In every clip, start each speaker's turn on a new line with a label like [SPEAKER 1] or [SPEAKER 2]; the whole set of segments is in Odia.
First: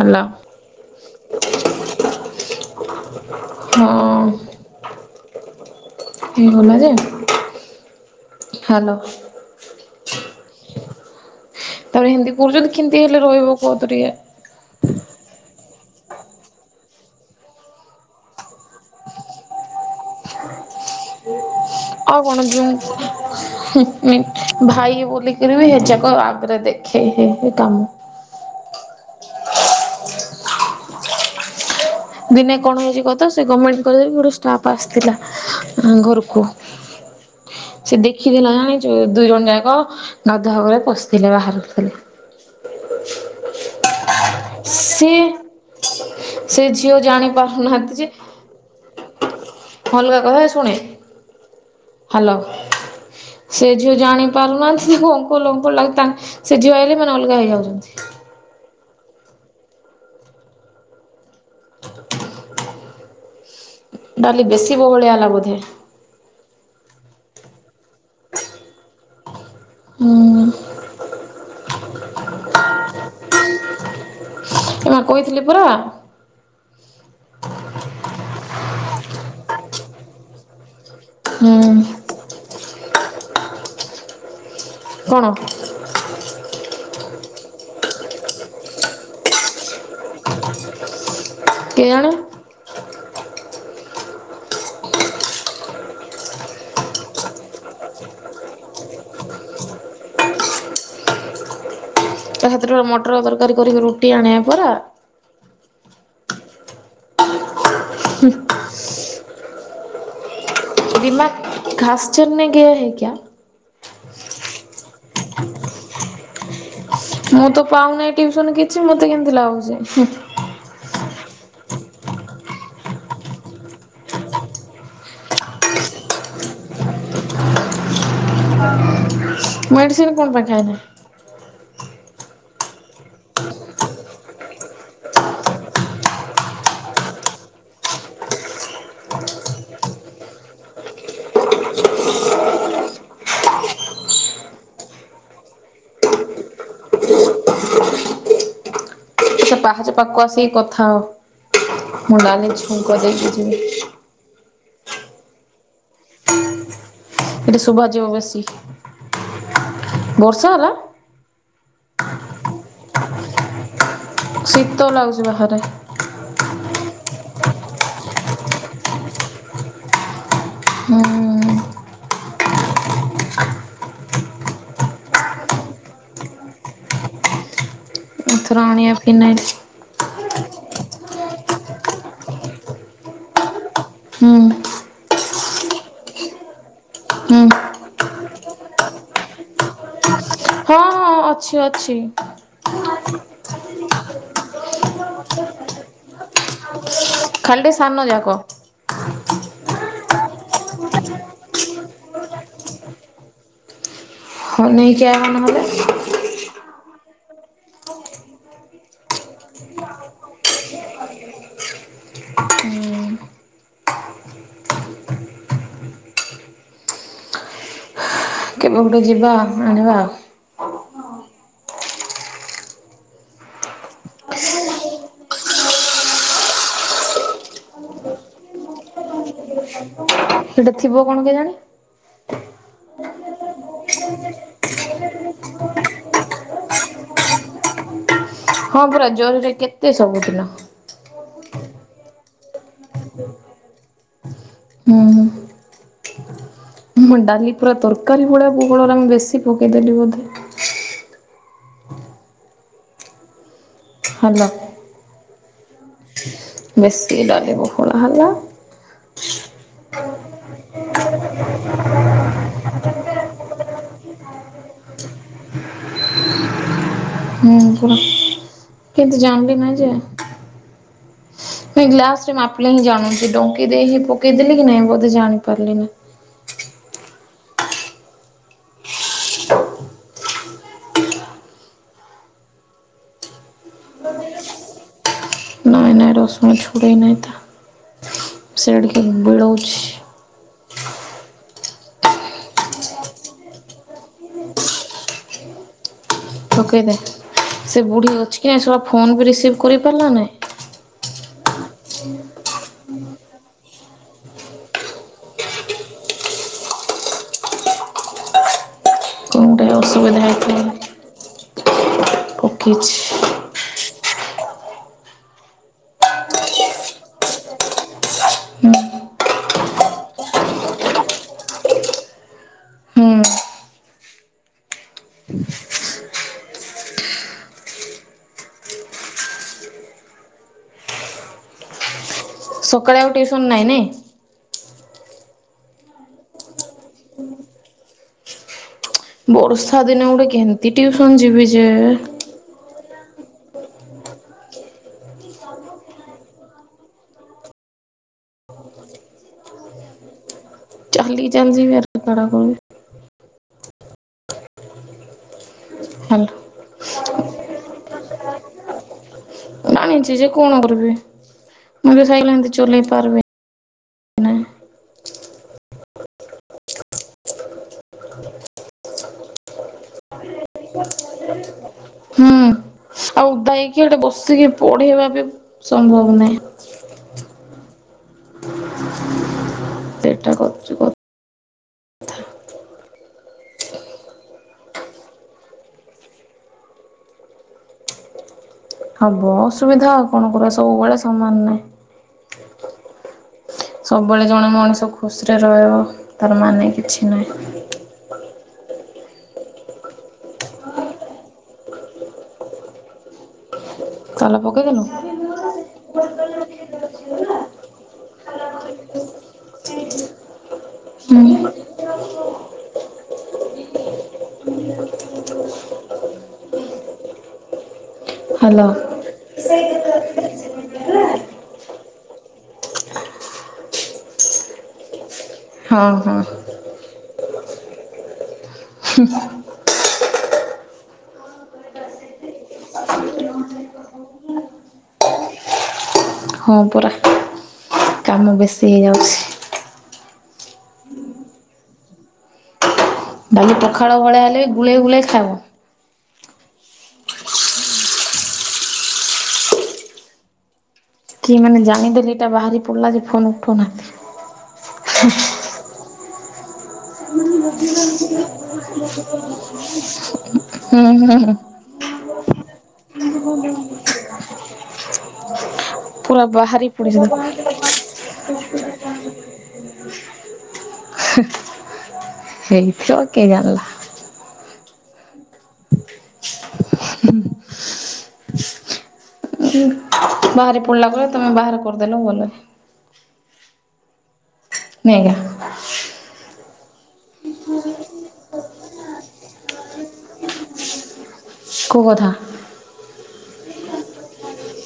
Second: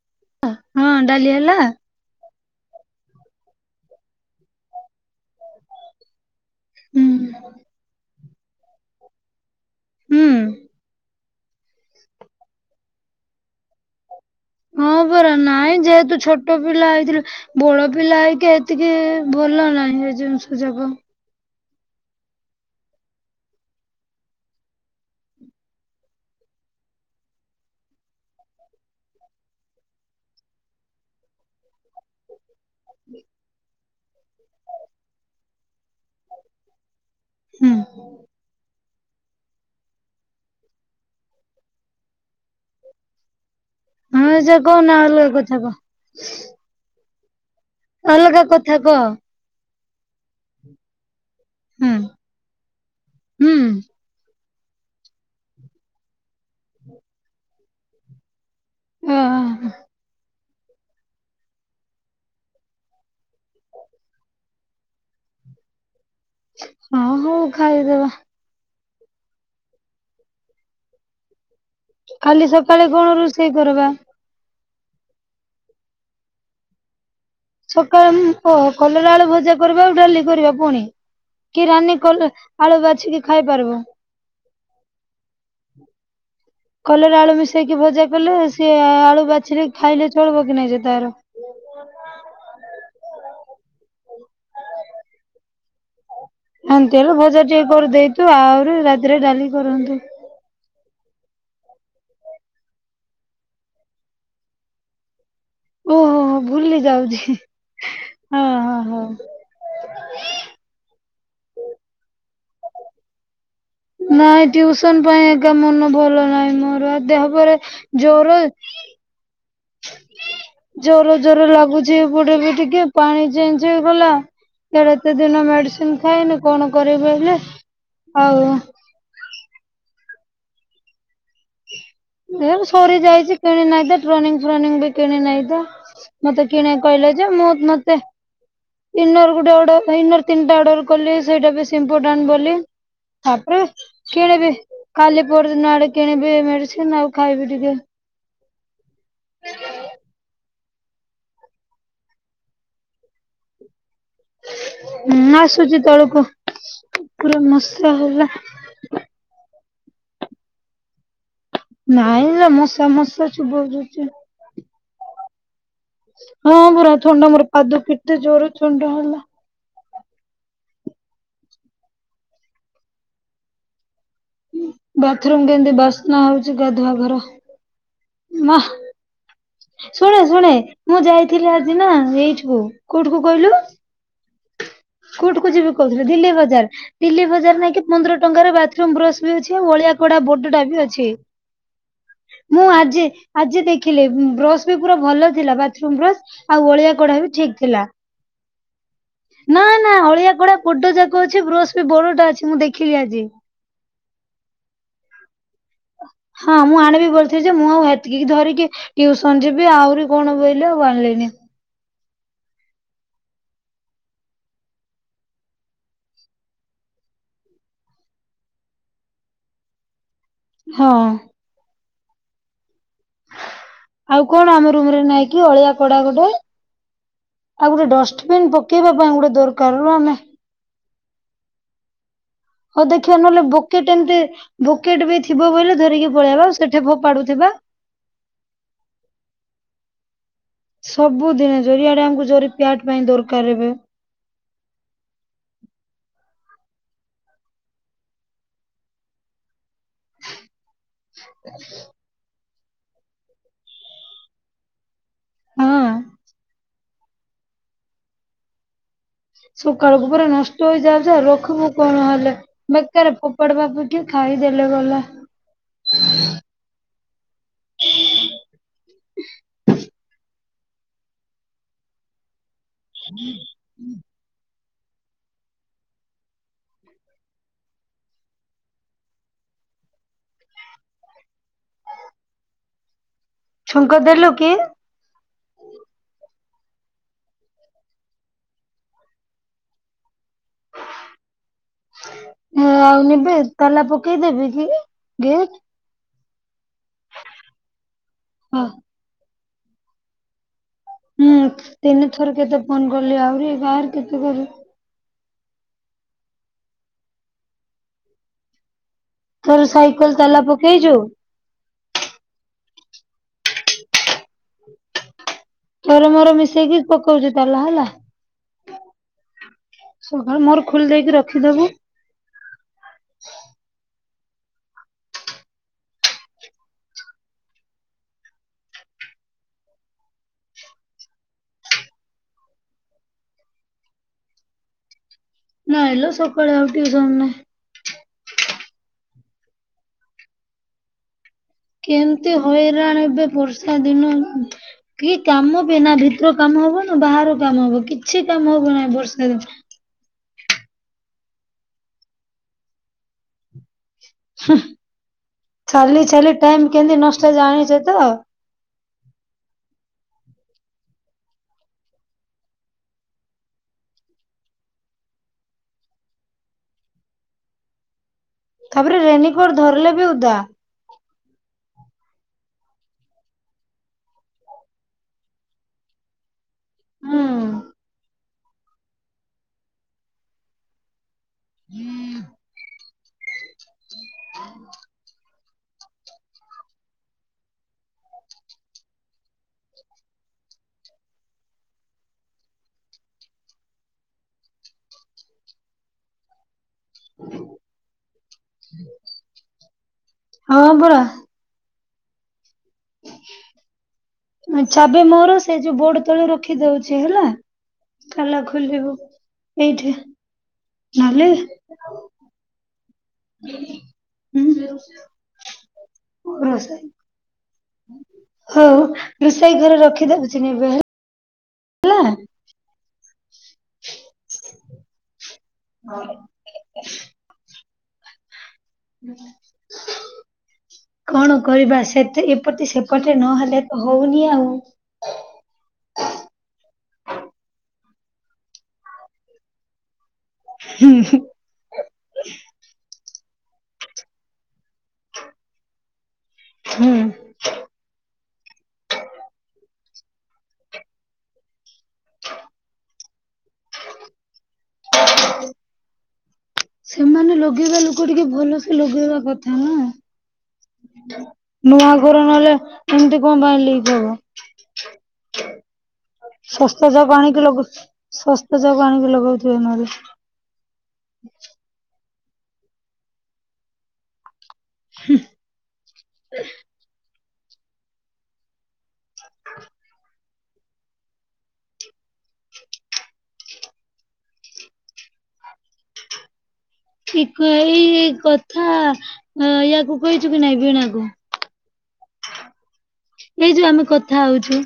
[SPEAKER 1] ହାଲୋ।
[SPEAKER 2] ହଁ ଡାଲି ହେଲା?
[SPEAKER 1] ହଁ। ହେଇ ଗଲା ଯେ
[SPEAKER 2] ହୁଁ
[SPEAKER 1] ହ୍ୟାଲୋ।
[SPEAKER 2] ହୁଁ
[SPEAKER 1] ତମେ ହିନ୍ଦୀ କରୁଛନ୍ତି କେମିତି ହେଲେ ରହିବ କୁହତ ଟିକେ।
[SPEAKER 2] ହଁ ପରା ନାଇଁ ଯେହେତୁ ଛୋଟ ପିଲା ହେଇଥିଲା ବଡ ପିଲା ହେଇକି ଏତିକି ଭଲ ନାହିଁ ଏ ଜିନିଷ ଯାକ।
[SPEAKER 1] ଆଉ କଣ ଯଉ ଭାଇ ବୋଲିକରି ବି ହେଯାକ ଆଗରେ ଦେ। ହେଇ ହେଇକି କାମ।
[SPEAKER 2] [inaudible] [inaudible]
[SPEAKER 1] ଦିନେ କଣ ହେଇଛି କହ ତ ସେ ଗମେଣ୍ଟ କଲେଜରେ ଗୋଟେ ଷ୍ଟାଫ ଆସିଥିଲା ଘରକୁ।
[SPEAKER 2] ହୁଁ।
[SPEAKER 1] ସେ ଦେଖିଥିଲା ଜାଣିଚୁ ଦୁଇ ଜଣ ଯାକ ଗାଧୁଆ ଘରେ ପଶିଥିଲେ ବାହାରୁଥିଲେ।
[SPEAKER 2] [inaudible] ହଁ ସେ କହନା
[SPEAKER 1] ସିଏ
[SPEAKER 2] ଅଲଗା କଥା କହ
[SPEAKER 1] ସେ ଝିଅ ଜାଣି ପାରୁନାହାନ୍ତି। ଯେ
[SPEAKER 2] ଅଲଗା କଥା କହ।
[SPEAKER 1] ଅଲଗା କଥା ଶୁଣେ
[SPEAKER 2] ହୁଁ
[SPEAKER 1] ହ୍ୟାଲୋ ସେ
[SPEAKER 2] ହୁଁ
[SPEAKER 1] ଝିଅ ଜାଣି ପାରୁନାହାନ୍ତି ତାଙ୍କୁ ଅଙ୍କଲ ଅଙ୍କଲ ଡାକୁ ତାଙ୍କ ସେ ଝିଅ ହେଲେ ମାନେ ଅଲଗା ହେଇଯାଉଛନ୍ତି।
[SPEAKER 2] ଓହୋ।
[SPEAKER 1] ଡାଲି ବେଶୀ ବହଳିଆ ହେଲା ବୋଧେ?
[SPEAKER 2] ହଁ ହଉ ଖାଇଦବା।
[SPEAKER 1] ହୁଁ।
[SPEAKER 2] କାଲି ସକାଳେ କଣ ରୁଷେଇ କରବା?
[SPEAKER 1] ଏ ମା କହିଥିଲି ପରା। [inaudible]
[SPEAKER 2] ସକାଳେ କଲରା ଆଳୁ ଭଜା କରିବା ଆଉ ଡାଲି କରିବା ପୁଣି କି
[SPEAKER 1] ହୁଁ
[SPEAKER 2] ରାନୀ କ ଆଳୁ ବାଛି କିି ଖାଇ ପାରିବ?
[SPEAKER 1] କଣ?
[SPEAKER 2] କଲରା ଆଳୁ ମିଶେଇକି ଭଜା କଲେ ସିଏ ଆଳୁ ବାଛିିଲେ ଖାଇଲେ ଚଳବକି ନାହିଁ ଯେ ତାର?
[SPEAKER 1] କେୟାଣି।
[SPEAKER 2] ଏମିତି ହେଲେ ଭଜା ଟିକେ କରିଦେଇତୁ ଆହୁରି ରାତିରେ ଡାଲି କରନ୍ତୁ।
[SPEAKER 1] ତା ହାତରେ ମଟର ତରକାରୀ କରିକି ରୁଟି ଆଣିବା ପରା।
[SPEAKER 2] ଓହୋ ହୋ ଭୁଲି ଯାଉଛି।
[SPEAKER 1] ହୁଁ।
[SPEAKER 2] ହଁ ହଁ ହଁ।
[SPEAKER 1] ଦିମାଗ ଘାସ ଚରନେ ଗୟା ହେ କ୍ୟା?
[SPEAKER 2] ନାଇଁ ଟ୍ୟୁସନ ପାଇଁ ଏକା ମନ ଭଲ ନାହିଁ ମୋର ଆ ଦେହ
[SPEAKER 1] ମୁଁ
[SPEAKER 2] ପରେ
[SPEAKER 1] ତ ପାଉନାହିଁ
[SPEAKER 2] ଜର
[SPEAKER 1] ଟିଉସନ କିଛି ମତେ କେମତି ଲାଗୁଛି?
[SPEAKER 2] ଜର ଜର ଲାଗୁଛି ଏପଟେ ବି ଟିକେ ପାଣି ଚେଞ୍ଜ ହେଇଗଲା। ଇଆଡ଼େ ଏତେ ଦିନ ମେଡିସିନ ଖାଇନି କଣ କରିବି ହେଲେ ଆଉ
[SPEAKER 1] ମେଡିସିନ କଣ ପାଇଁ ଖାଇନା?
[SPEAKER 2] ଏ ସରି ଯାଇଛି କିଣି ନାହିଁ ତ ଟ୍ରନିଙ୍ଗ ଫନିଙ୍ଗ ବି କିଣି ନାଇଁ ତ? ମତେ କିଣିବାକୁ କହିଲେ ଯେ ମୁଁ ମତେ ଇନର୍ ଗୋଟେ ଅର ଇନର ତିନଟା ଅର୍ଡର କଲି ସେଇଟା ବି ଇମ୍ପୋଟାଣ୍ଟ ବୋଲି। ତାପରେ କିଣିବି କାଲି ପର ଦିନ ଆଡେ କିଣିବି ମେଡିସିନ ଆଉ ଖାଇବି ଟିକେ।
[SPEAKER 1] ସେ ପାହାଚ ପାଖକୁ ଆସିକି କଥା ହ ମୁଁ ଡାଲି ଛୁଙ୍କ ଦେଇକି ଯିବି।
[SPEAKER 2] ମୁଁ ଆସୁଛି ତଳକୁ ଉପରେ
[SPEAKER 1] ଏଠି
[SPEAKER 2] ମସା
[SPEAKER 1] ଶୁଭାଯିବ
[SPEAKER 2] ହେଲା।
[SPEAKER 1] ବେଶୀ ବର୍ଷା ହେଲା।
[SPEAKER 2] ନାଇଁ ଲୋ ମୁଶା ମୁସି ଚୁବଉ ଛନ୍ତି।
[SPEAKER 1] ଶୀତ ଲାଗୁଛି ବାହାରେ।
[SPEAKER 2] ହଁ ପରା ଥଣ୍ଡା ମୋର ପାଦ ପିଟେ ଜୋର ଥଣ୍ଡା ହେଲା।
[SPEAKER 1] ହୁଁ।
[SPEAKER 2] ବାଥରୁମ କେମତି ବାସ୍ନା ହଉଛି ଗାଧୁଆ ଘର। ମା
[SPEAKER 1] ଏଥର ଆଣିବା ଫିନାଇଲ।
[SPEAKER 2] ଶୁଣେ ଶୁଣେ ମୁଁ ଯାଇଥିଲି ଆଜି ନା ଏଇଠିକୁ କୋଉଠିକୁ କହିଲୁ?
[SPEAKER 1] ହୁଁ।
[SPEAKER 2] କୋଉଠି କୁ ଯିବି କହୁଥିଲୁ ଦିଲ୍ଲୀ ବଜାର। ଦିଲ୍ଲି
[SPEAKER 1] ହୁଁ
[SPEAKER 2] ବଜାର ନାଇଁ କି ପନ୍ଦର ଟଙ୍କାର ବାଥରୁମ ବ୍ରଶ ବି ଅଛି। ଆଉ ଅଳିଆ କଡା ବଡଟା
[SPEAKER 1] ହଁ
[SPEAKER 2] ବି ଅଛି।
[SPEAKER 1] ହଁ ଅଛି ଅଛି।
[SPEAKER 2] ମୁଁ ଆଜି ଆଜି ଦେଖିଲି ବ୍ରଶ ବି ପୁରା ଭଲ ଥିଲା ବାଥରୁମ ବ୍ରଶ୍। ଆଉ ଅଳିଆ କଢା ବି ଠିକ୍ ଥିଲା।
[SPEAKER 1] ମଜାକ।
[SPEAKER 2] ନା ନା ଅଳିଆ କଡା ବଡ ଯାକ ଅଛି। ବ୍ରସ୍ ବି ବଡଟା ଅଛି ମୁଁ ଦେଖିଲି ଆଜି।
[SPEAKER 1] ହ ନେଇକି ଆ ନହେଲେ।
[SPEAKER 2] ହଁ ମୁଁ ଆଣିବି ବୋଲଚ୍ଛି ଯେ ମୁଁ ଏତିକି କି ଧରିକି ଟିଉସନ ଯିବି ଆହୁରି କଣ ବହିଲେ ଆଉ ଆଣିଲିନି।
[SPEAKER 1] ହୁଁ। କେବେ ଗୋଟେ ଯିବା ଆଣିବା।
[SPEAKER 2] ହଁ। ଆଉ କଣ ଆମ ରୁମ ରେ ନାଇଁ କି ଅଳିଆ କଡା ଗୋଟେ। ଆଉ ଗୋଟେ ଡଷ୍ଟବିନ ପକେଇବା ପାଇଁ ଗୋଟେ ଦରକାର ରମ ରେ
[SPEAKER 1] ସେଠି ଥିବ କଣ କେଜାଣି।
[SPEAKER 2] ହଉ ଦେଖିବା ନହେଲେ ବୋକେଟ ଏମିତି ବକେଟ ବି ଥିବ ବୋଇଲେ ଧରିକି ପଳେଇବା ସେଠି ଫୋପାଡୁଥିବା।
[SPEAKER 1] ହଁ ପରା ଜରିରେ କେତେ ସବୁଦିନ
[SPEAKER 2] ସବୁଦିନ ଜରି ଆଡେ ୟାଙ୍କୁକୁ ଜରି ପିଆଟ ପାଇଁ ଦରକାର ଏବେ।
[SPEAKER 1] ହୁଁ। ଉଁ ଡାଲି ପୁରା ତରକାରୀ ଭଳିଆ ବହଳ ହେଲା ଆ ମୁ ବେଶୀ ପକେଇଦେଲି ବୋଧେ।
[SPEAKER 2] ଆ [inaudible]
[SPEAKER 1] ହ୍ୟାଲୋ।
[SPEAKER 2] ହଁ।
[SPEAKER 1] ବେଶି ଡାଲି ବହଳା ହେଲା।
[SPEAKER 2] ସକାଳକୁ ପୁରା ନଷ୍ଟ ହେଇଯାଉଛି ଆଉ ରଖମୁ କଣ ହେଲେ। ବେକାର ଫୋପଡ଼ବାକୁ କିଏ ଖାଇଦେଲେ ଗଲା।
[SPEAKER 1] ହୁଁ ପୁରା କେମତି ଜାଣିଲି ନାଁହିଁ ଯେ ନାଇଁ ଗ୍ଲାସ ରେ ମାପିଲେ ହିଁ ଜାଣୁଛି। ଡଙ୍କି ଦେଇ ହିଁ ପକେଇଦେଲେ କି ନାଇଁ ବୋଧେ ଜାଣିପାରିଲିନି।
[SPEAKER 2] ଛୁଙ୍କ ଦେଲୁ କି?
[SPEAKER 1] ନାଇଁ ରସୁଣ ଛୁଡ଼ାଇନାହିଁ ତ ସିଆଡେ କିଏ ବିଳଉଛି।
[SPEAKER 2] ନେ ଆଉ ନେବେ ତାଲା ପକେଇଦେବି କି ଗେଟ୍।
[SPEAKER 1] ପକେଇ ଦେ ସେ ବୁଢୀ ଅଛି କି
[SPEAKER 2] ହଁ
[SPEAKER 1] ନାଇଁ ସ ଲା ଫୋନ ବି ରିସିଭ୍ କରି ପାରିଲା ନାହିଁ।
[SPEAKER 2] ହୁଁ ତିନି ଥର କେତେ ଫୋନ କଲି ଆହୁରି, ବାହାର କେତେ କରିବ।
[SPEAKER 1] କ'ଣ ଗୋଟେ
[SPEAKER 2] ତୋର ସାଇକେଲ
[SPEAKER 1] ଅସୁବିଧା
[SPEAKER 2] ତାଲା
[SPEAKER 1] ହେଇଥିଲା
[SPEAKER 2] ପକେଇଛୁ।
[SPEAKER 1] ପକେଇଛି।
[SPEAKER 2] ତର ମୋର ମିଶେଇକି ପକଉଛି ତାଲା ହେଲା। ସକାଳୁ ମୋର ଖୁଲ ଦେଇକି ରଖିଦବୁ।
[SPEAKER 1] ହୁଁ ସକାଳେ ଆଉ ଟ୍ୟୁସନ ନାହିଁ ନାଇଁ।
[SPEAKER 2] ନାଇଁଲୋ ସକାଳେ ଆଉ ଟ୍ୟୁସନ ନାଇଁ।
[SPEAKER 1] ବର୍ଷା ଦିନେ ଗୋଟେ କେମତି ଟିଉସନ ଯିବି ଯେ
[SPEAKER 2] ଏତେ ହଇରାଣ ଏବେ ବର୍ଷା ଦିନ। କି କାମ ବି ନା ଭିତର କାମ ହବ ନା ବାହାର କାମ ହବ କିଛି କାମ ହବ ନାହିଁ ବର୍ଷା ଦିନ।
[SPEAKER 1] ଚାଲି [unintelligible]
[SPEAKER 2] ହମ୍ ଚାଲି ଚାଲି
[SPEAKER 1] ହେଲା
[SPEAKER 2] ଟାଇମ କେମିତି ନଷ୍ଟ ଜାଣିଛେ ତ?
[SPEAKER 1] ଜାଣିଛି ଯେ କଣ କରିବି ମୁଁ ବି ସାଇିକେଲ ଏମିତି ଚଲେଇ ପାରିବି ନାହିଁ
[SPEAKER 2] ତାପରେ ରେନିକୋଟ୍ ଧରିଲେ ବି ଉଦା।
[SPEAKER 1] [inaudible] ଇକି ହେଠେ ବସିକି ପଢ଼େବା ବି ସମ୍ଭବ ନାଇଁ।
[SPEAKER 2] [inaudible]
[SPEAKER 1] [unintelligible]
[SPEAKER 2] [unintelligible]
[SPEAKER 1] ହବ ଅସୁବିଧା ଆଉ କଣ କ--ବା, ସବୁବଳେ ସମାନ୍‌ ନାହିଁ। ସ--ବଳେ ଜଣେ ମଣିଷ ଖୁ--ରେ ରହିବ, ତା'ର ମାନେ କିଛି ନାହିଁ।
[SPEAKER 2] ହଁ, ପରା।
[SPEAKER 1] ତାଲା ପକେଇଦେଲୁ?
[SPEAKER 2] ଚାବି ମୋର ସେ ଯଉ ବୋ ତ ରଖି ଦଉଚି ହେଲା। ତାଲା ଖୁଲିବ ଏଇଠେ।
[SPEAKER 1] [inaudible] [unintelligible]
[SPEAKER 2] [unintelligible]
[SPEAKER 1] ହ୍ୟାଲୋ
[SPEAKER 2] [inaudible]
[SPEAKER 1] ହଁ ହଁ।
[SPEAKER 2] କ'ଣ କରିବା, ସେ ଏପ ସେପଟେ ନହେଲେ ତ ହଉନି ଆଉ।
[SPEAKER 1] [unintelligible]
[SPEAKER 2] [inaudible]
[SPEAKER 1] ଡ଼ାଲି ପଖାଳ ଭଳିଆ ହେଲେ ବି ଗୁଳେଇ ଗୁଳେଇ ଖା--ବୁ।
[SPEAKER 2] ହୁଁ।
[SPEAKER 1] କିଏ ମାନେ ଜାଣି ଦେଲେ ଏ--ଟା ବାହାରି ପଡ୍‌ଲା ଯେ ଫୋନ୍‌ ଉଠଉ ନାହାନ୍ତି।
[SPEAKER 2] ମାନେ ଲଗେଇବା ଲୁକ ଟିକେ ଭଲ ସେ ଲଗେଇବା କଥା
[SPEAKER 1] ହୁଁ ହୁଁ
[SPEAKER 2] ନା।
[SPEAKER 1] ହୁଁ
[SPEAKER 2] ନୂଆ ଘରେ ନହେଲେ ଏମିତି କଣ ପାଇଁ ଲିକ୍ ହବ
[SPEAKER 1] [unintelligible]
[SPEAKER 2] ଶସ୍ତା ଯାକ ଆଣିକି ଲଗ ଶସ୍ତା ଯାକ ଆଣିକି ଲଗଉଥିବେ ନହେଲେ।
[SPEAKER 1] [unintelligible] [unintelligible]
[SPEAKER 2] [inaudible]
[SPEAKER 1] [inaudible] [unintelligible]
[SPEAKER 2] ଠିକୁ ଏଇ କଥା, ୟାକୁ କହିଚୁ କି ନାଇଁ ବୀଣା କୁ।
[SPEAKER 1] କଉ କଥା?
[SPEAKER 2] ଏଇ ଯଉ ଆମେ କଥା ହଉଚୁ।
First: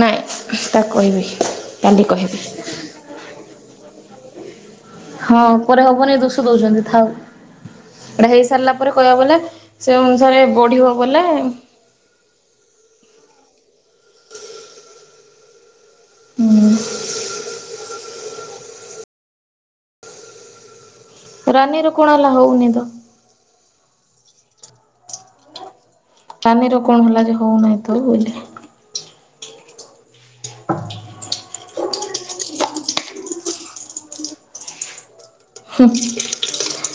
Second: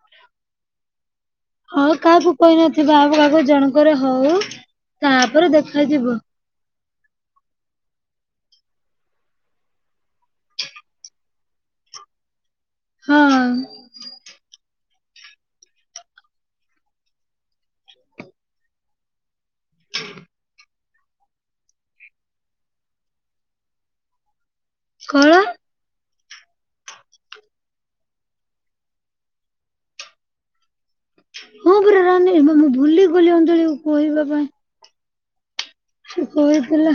[SPEAKER 1] ନାଇଁ, ତାକୁ କହିବି। କାଲି
[SPEAKER 2] କାହାକୁ
[SPEAKER 1] କହିବି।
[SPEAKER 2] କହିନଥିବା, ଜଣଙ୍କରେ ହଉ
[SPEAKER 1] ହଁ
[SPEAKER 2] ତା'ପରେ ଦେଖାଯିବ।
[SPEAKER 1] [inaudible] ଏଟା ହେଇ ସାର୍ଲା ପରେ କହିବା ଲେ, ସେ ଅନୁସାରେ ବଢ଼ିବ ବଲେ।
[SPEAKER 2] ହଁ!
[SPEAKER 1] [inaudible] ରାନୀର କ'ଣ ହେଲା? ହଉନି ତ।
[SPEAKER 2] [inaudible]
[SPEAKER 1] ରାନୀର କ'ଣ ହେଲା ଯେ ହଉ ନାଇଁ, ତ ହ [unintelligible]
[SPEAKER 2] ମୁଁ ପରା ରାନୀ, ବେ ମୁଁ ଭୁଲି ଗଲି ଅଞ୍ଚଳି କୁ କହିବା ପାଇଁ। କହିଥିଲା।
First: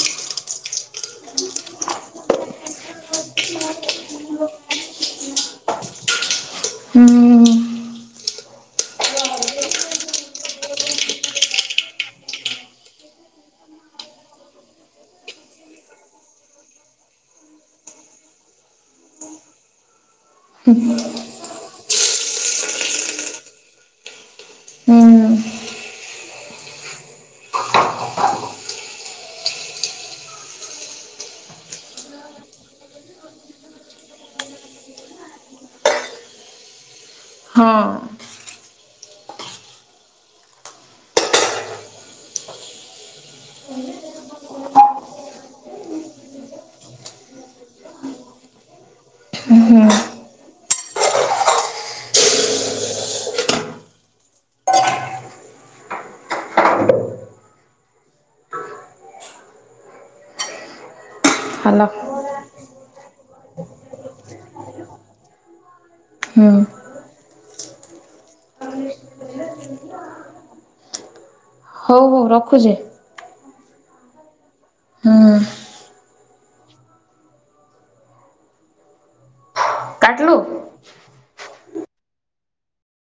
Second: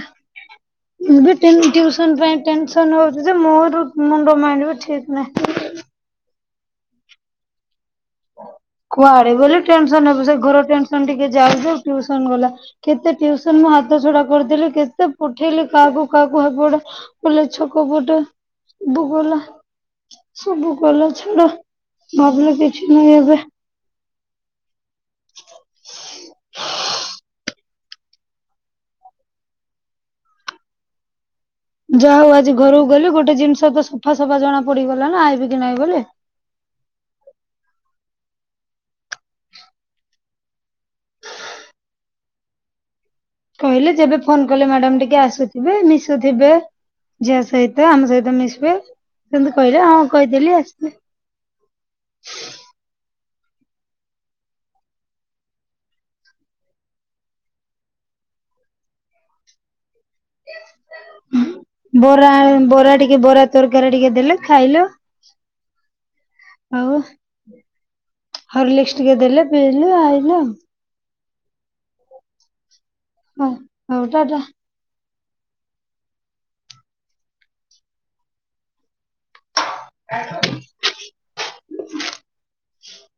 [SPEAKER 2] ମୁଁ ବି ଟିନ୍ ଟିଉସନ୍‌ ପାଇଁ ଟେନସନ୍‌ ହଉଚି ଯେ, ମୋର ମୁଣ୍ଡ ମାଇଣ୍ଡି ବି ଠିକ୍ ନାହିଁ।
[SPEAKER 1] ହୁଁ
[SPEAKER 2] କୁଆଡ଼େ ବୋଲି ଟେନସନ୍, ସେ ଘର ଟେନ୍‌ସନ୍ ଟିକେ----ଟିଉସନ୍ ଗଲା। କେତେ ଟିଉସନ୍‌ ମୁଁ ହାତ ଛଡ଼ା କର୍ଦେଲି। କେତେ ପଠେଇଲି କାଆକୁ କାଆକୁ [inaudible] ସବୁ ଗଲା ଛାଡ ଭାବିଲେ କିଛି ନାହିଁ ଏବେ।
[SPEAKER 1] ହୁଁ
[SPEAKER 2] [inaudible] ଯାହା ହଉ ଆଜି ଘରକୁ ଗଲି ଗୋଟେ ଜିନିଷ ତ ସଫା ସଫା ଜଣା ପଡିଗଲା ନା ଆବି କି ନାହିଁ ବୋଲି।
[SPEAKER 1] ହଁ।
[SPEAKER 2] କହିଲେ ଯେବେ ଫୋନ କଲେ ମ୍ୟାଡାମ ଟିକେ ଆସୁଥିବେ ମିଶୁଥିବେ। ଝିଅ ସହିତ ଆମ ସହିତ ମିଶିବେ ସେମତି
[SPEAKER 1] ହୁଁ
[SPEAKER 2] କହିଲେ ହଁ କହିଦେଲି ଆସିବେ। [unintelligible] ହଁ।
[SPEAKER 1] ହାଲକ୍।
[SPEAKER 2] ବରା ବରା ଟିକେ ବରା ତରକାରୀ ଟିକେ ଦେଲେ ଖାଇଲ
[SPEAKER 1] ହୁଁ
[SPEAKER 2] ଆଉ ହଲିକ୍ସ୍ ଟିକେ ଦେଲେ ପିଇଲୁ ଆଇଲୁ ଆଉ
[SPEAKER 1] ରଖୁଛେ।
[SPEAKER 2] ହଁ ହଉ ଟା ଟା।
[SPEAKER 1] ହୁଁ କାଟିଲୁ।
[SPEAKER 2] [unintelligible]